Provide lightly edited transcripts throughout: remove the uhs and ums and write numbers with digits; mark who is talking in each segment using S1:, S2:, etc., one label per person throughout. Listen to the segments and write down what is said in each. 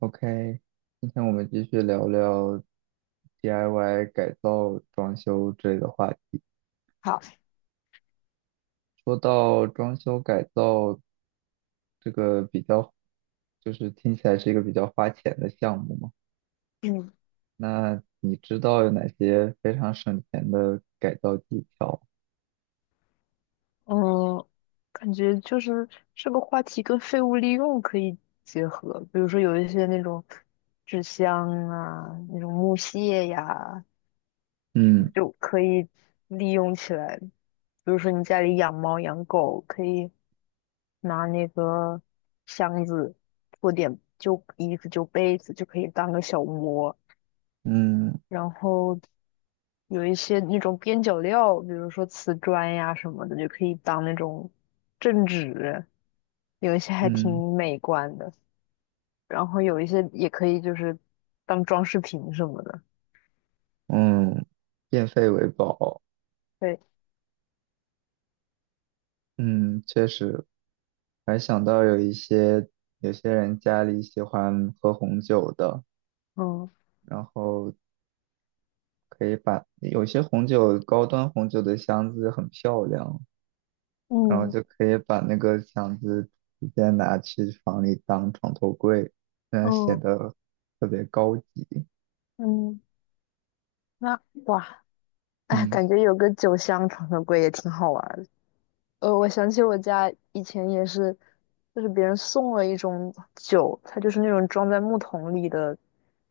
S1: OK，今天我们继续聊聊 DIY 改造、装修之类的话题。
S2: 好，
S1: 说到装修改造这个比较，就是听起来是一个比较花钱的项目嘛。
S2: 嗯
S1: 那你知道有哪些非常省钱的改造技巧？
S2: 嗯，感觉就是这个话题跟废物利用可以结合。比如说有一些那种纸箱啊，那种木屑呀，
S1: 嗯
S2: 就可以利用起来。比如说你家里养猫养狗，可以拿那个箱子做点旧衣服就被子就可以当个小窝，
S1: 嗯
S2: 然后有一些那种边角料，比如说瓷砖呀什么的，就可以当那种镇纸，有一些还
S1: 嗯
S2: 挺美观的，然后有一些也可以就是当装饰品什么的。
S1: 嗯，变废为宝。
S2: 对，
S1: 嗯，确实，还想到有一些有些人家里喜欢喝红酒的，
S2: 嗯
S1: 然后可以把有些红酒高端红酒的箱子很漂亮，然后
S2: 嗯
S1: 就可以把那个箱子直接拿去房里当床头柜，显
S2: 嗯
S1: 得特别高级。
S2: 嗯，那哇，哎，
S1: 嗯
S2: 感觉有个酒香床头柜也挺好玩的。我想起我家以前也是，就是别人送了一种酒，它就是那种装在木桶里的。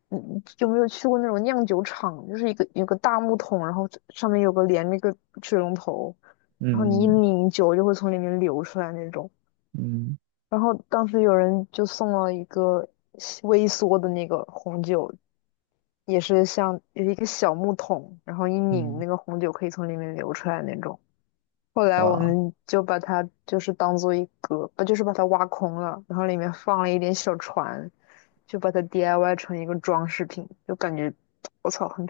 S2: 嗯，你有没有去过那种酿酒厂？就是一个有个大木桶，然后上面有个连那个水龙头，然后你一
S1: 嗯
S2: 拧酒就会从里面流出来那种。
S1: 嗯
S2: 然后当时有人就送了一个西微缩的那个红酒，也是像有一个小木桶，然后一拧
S1: 嗯，
S2: 那个红酒可以从里面流出来那种。后来我
S1: 哇
S2: 们就把它就是当做一个，不就是把它挖空了，然后里面放了一点小船，就把它 DIY 成一个装饰品，就感觉我操，很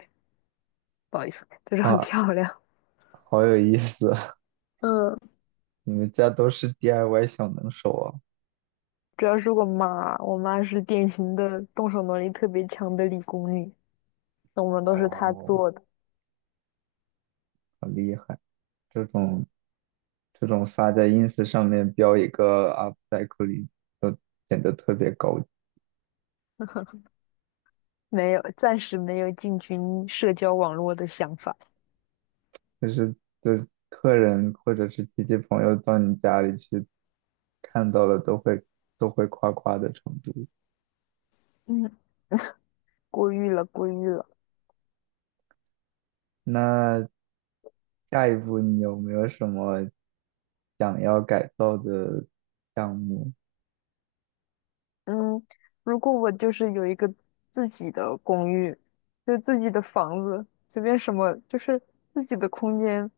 S2: 不好意思，就是很
S1: 哇，
S2: 漂亮。
S1: 好有意思啊！
S2: 嗯，
S1: 你们家都是 DIY 小能手啊？
S2: 主要是我妈，我妈是典型的动手能力特别强的理工女，那我们都是她
S1: 哦，
S2: 做的，
S1: 好厉害！这种这种发在 ins 上面标一个 u p c y c l i 都显得特别高，
S2: 没有，暂时没有进军社交网络的想法。
S1: 就是的客人或者是亲戚朋友到你家里去看到了都会夸夸的程度。
S2: 嗯，过誉了，过誉了。
S1: 那下一步你有没有什么想要改造的项目？
S2: 嗯，如果我就是有一个自己的公寓，就是自己的房子，随便什么，就是自己的空间，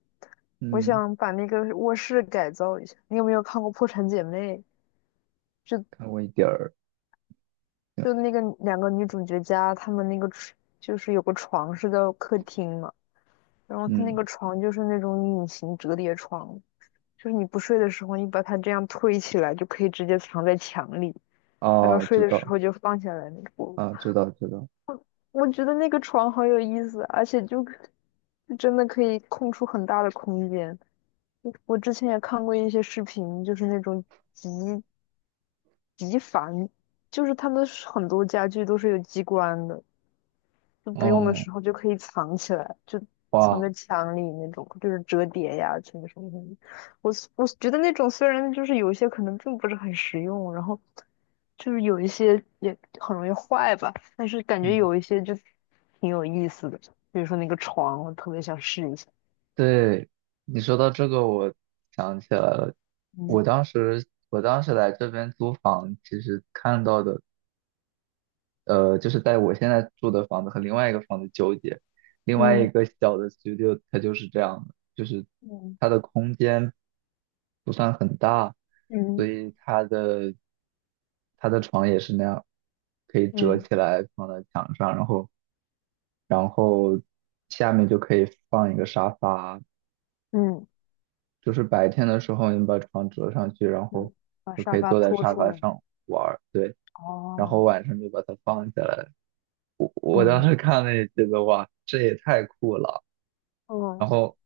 S2: 我
S1: 嗯，
S2: 想把那个卧室改造一下。你有没有看过《破产姐妹》？
S1: 看过一点儿。
S2: 就那个两个女主角家，她们那个床就是有个床是在客厅嘛，然后她那
S1: 嗯，
S2: 个床就是那种隐形折叠床，就是你不睡的时候，你把它这样推起来，就可以直接藏在墙里，然后
S1: 哦，
S2: 睡
S1: 知
S2: 的时
S1: 道
S2: 候就放下来那个。
S1: 啊，知道知道。
S2: 我觉得那个床好有意思，而且就真的可以空出很大的空间。我之前也看过一些视频，就是那种极极繁，就是他们是很多家具都是有机关的，就不用的
S1: 哦，
S2: 时候就可以藏起来，就藏
S1: 哇，
S2: 在墙里那种，就是折叠呀，什么什么什么。我觉得那种虽然就是有一些可能并不是很实用，然后就是有一些也很容易坏吧，但是感觉
S1: 嗯，
S2: 有一些就挺有意思的，比如说那个床，我特别想试一下。
S1: 对，你说到这个，我想起来了。
S2: 嗯
S1: 我当时来这边租房，其实看到的。就是在我现在住的房子和另外一个房子纠结，另外一
S2: 嗯
S1: 个小的 studio 它就是这样的，就是
S2: 嗯
S1: 它的空间不算很大，所
S2: 嗯
S1: 以它的床也是那样，可以折
S2: 嗯
S1: 起来放在墙上，然后下面就可以放一个沙发，
S2: 嗯
S1: 就是白天的时候你把床折上去，然
S2: 嗯，
S1: 后
S2: 把
S1: 就可
S2: 沙
S1: 以
S2: 发
S1: 坐在
S2: 拖
S1: 沙
S2: 出
S1: 发
S2: 来。
S1: 上玩儿，对，然后
S2: 哦，
S1: 晚上就把它放下来。我当
S2: 嗯
S1: 时看了也觉得哇，这也太酷了。然
S2: 哦，
S1: 后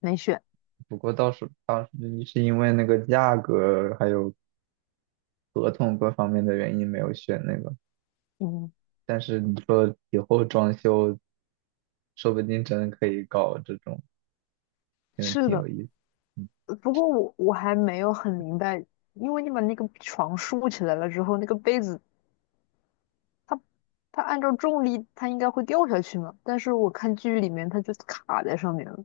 S2: 没选。
S1: 不过倒是当时是因为那个价格还有合同各方面的原因没有选那个，
S2: 嗯，
S1: 但是你说以后装修说不定真的可以搞这种，真的
S2: 是
S1: 挺
S2: 的。
S1: 有意思。
S2: 不过我还没有很明白，因为你把那个床竖起来了之后，那个被子它它按照重力它应该会掉下去嘛，但是我看剧里面它就卡在上面了，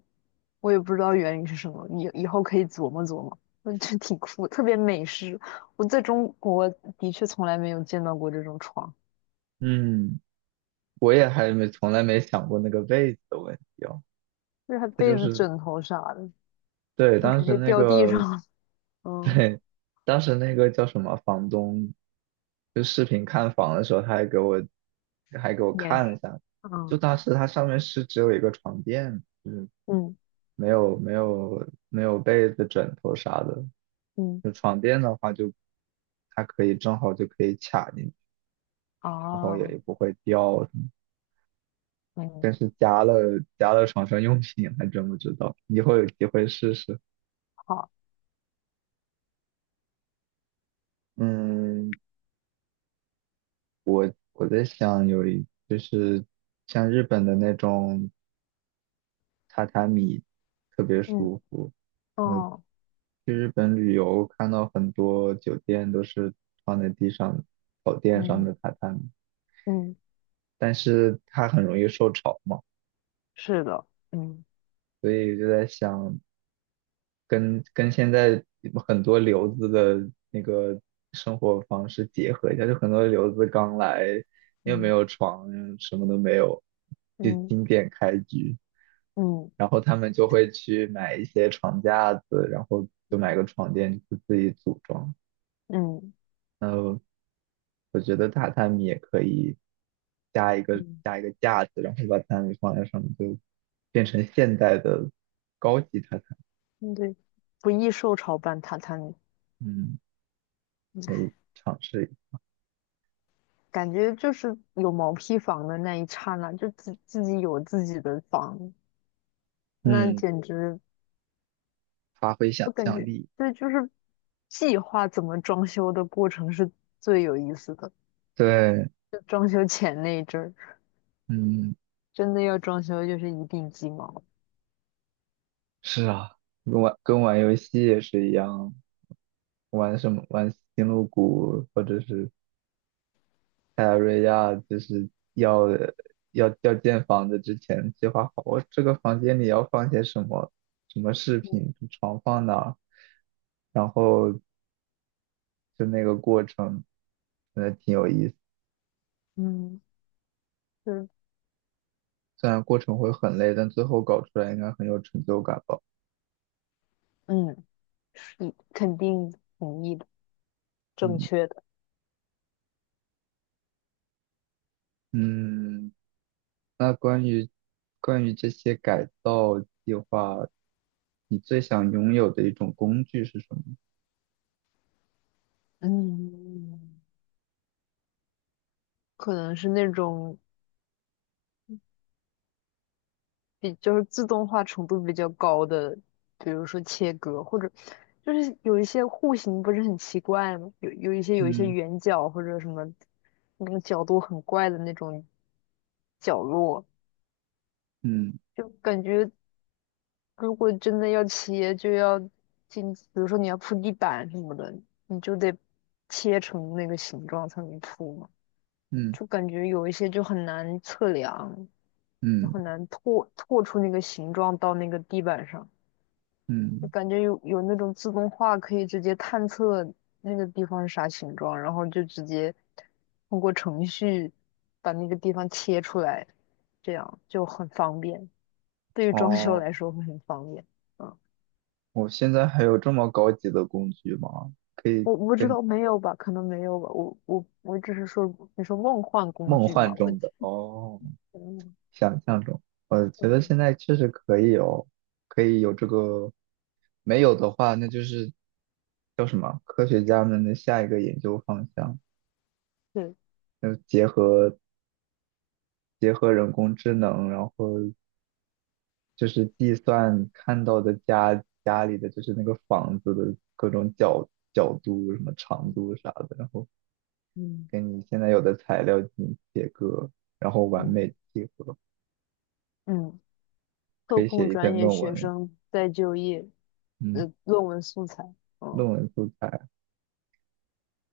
S2: 我也不知道原因是什么，你以后可以琢磨琢磨，嗯，这挺酷，特别美式。我在中国的确从来没有见到过这种床，
S1: 嗯，嗯，我也还没从来没想过那个被子的问题哦。
S2: 就是它
S1: 它
S2: 被
S1: 就
S2: 子、
S1: 是
S2: 枕头啥的
S1: 对，
S2: 都
S1: 当
S2: 直
S1: 时
S2: 接
S1: 那
S2: 掉地上
S1: 个。
S2: 了 嗯，
S1: 对，当时那个叫什么房东，就视频看房的时候，他还给我
S2: 也是，
S1: 看了一下，就
S2: 嗯
S1: 当时它上面是只有一个床垫，
S2: 嗯
S1: 没有被子、枕头啥的。
S2: 嗯，
S1: 就床垫的话就，它可以正好就可以卡进去，然后
S2: 哦，
S1: 也不会掉什么。
S2: 嗯，
S1: 但是加了床上用品，还真不知道，以后有机会试试。
S2: 好，
S1: 嗯，我在想就是像日本的那种。榻榻米特别
S2: 嗯，
S1: 舒服。嗯，
S2: 哦，
S1: 去日本旅游看到很多酒店都是放在地上草垫上
S2: 嗯
S1: 的榻榻米，
S2: 嗯。
S1: 但是它很容易受潮嘛，
S2: 是的，嗯
S1: 所以就在想跟现在很多留子的那个生活方式结合一下，就很多留子刚来又没
S2: 嗯
S1: 有床，什么都没有，就
S2: 嗯
S1: 经典开局。
S2: 嗯
S1: 然后他们就会去买一些床架子，然后就
S2: 嗯
S1: 买个床垫就自己组装。
S2: 嗯
S1: 嗯，我觉得榻榻米也可以加一个
S2: 嗯，
S1: 加一个架子，然后把榻榻米放在上面，就变成现代的高级榻榻米。
S2: 嗯对，不易受潮伴榻榻米，
S1: 嗯，可以
S2: 唉
S1: 尝试一下。
S2: 感觉就是有毛坯房的那一刹那，就自己有自己的房，那
S1: 嗯，
S2: 简直，
S1: 发挥想
S2: 我感
S1: 象
S2: 觉
S1: 力。
S2: 对，就是计划怎么装修的过程是最有意思的，
S1: 对，
S2: 就装修前那一阵儿，
S1: 嗯，
S2: 真的要装修就是一地鸡毛，
S1: 是啊，跟玩游戏也是一样，玩什么玩星露谷或者是泰拉瑞亚就是要建房子之前计划好，我这个房间里要放些什么什么饰
S2: 嗯
S1: 品，床放哪儿，然后就那个过程，真的挺有意思。
S2: 嗯，就是
S1: 虽然过程会很累，但最后搞出来应该很有成就感吧。
S2: 嗯，是肯定同意的，正
S1: 嗯
S2: 确的，
S1: 嗯，那关于这些改造计划，你最想拥有的一种工具是什么？
S2: 嗯。可能是那种比就是自动化程度比较高的，比如说切割，或者就是有一些户型不是很奇怪吗？有一些
S1: 嗯
S2: 圆角或者什么那个角度很怪的那种角落，
S1: 嗯
S2: 就感觉如果真的要切，就要进，比如说你要铺地板什么的，你就得切成那个形状才能铺嘛，
S1: 嗯
S2: 就感觉有一些就很难测量。就
S1: 嗯
S2: 很难拓出那个形状到那个地板上。就
S1: 嗯，
S2: 感觉有那种自动化可以直接探测那个地方是啥形状，然后就直接通过程序把那个地方切出来，这样就很方便。对于装修
S1: 哦。
S2: 来说会很方便。嗯，
S1: 我现在还有这么高级的工具吗？可以
S2: 我不知
S1: 跟
S2: 道没有吧，可能没有吧。我只是说你说梦幻工
S1: 梦
S2: 具嘛，
S1: 幻
S2: 我
S1: 中的哦，
S2: 嗯
S1: 想象中，我觉得现
S2: 嗯
S1: 在确实可以有，可以有这个，没有的话，那就是叫什么？科学家们的下一个研究方向，
S2: 对
S1: 就是结合人工智能，然后就是计算看到的家里的就是那个房子的各种角度、什么长度啥的，然后
S2: 嗯
S1: 跟你现在有的材料进行切割，然后完
S2: 嗯
S1: 美地合，
S2: 嗯。
S1: 可
S2: 特
S1: 以
S2: 控
S1: 写一
S2: 专
S1: 篇
S2: 业
S1: 论文
S2: 学
S1: 了
S2: 生再就业，
S1: 嗯，
S2: 的论文素材，
S1: 论
S2: 嗯，
S1: 文素材。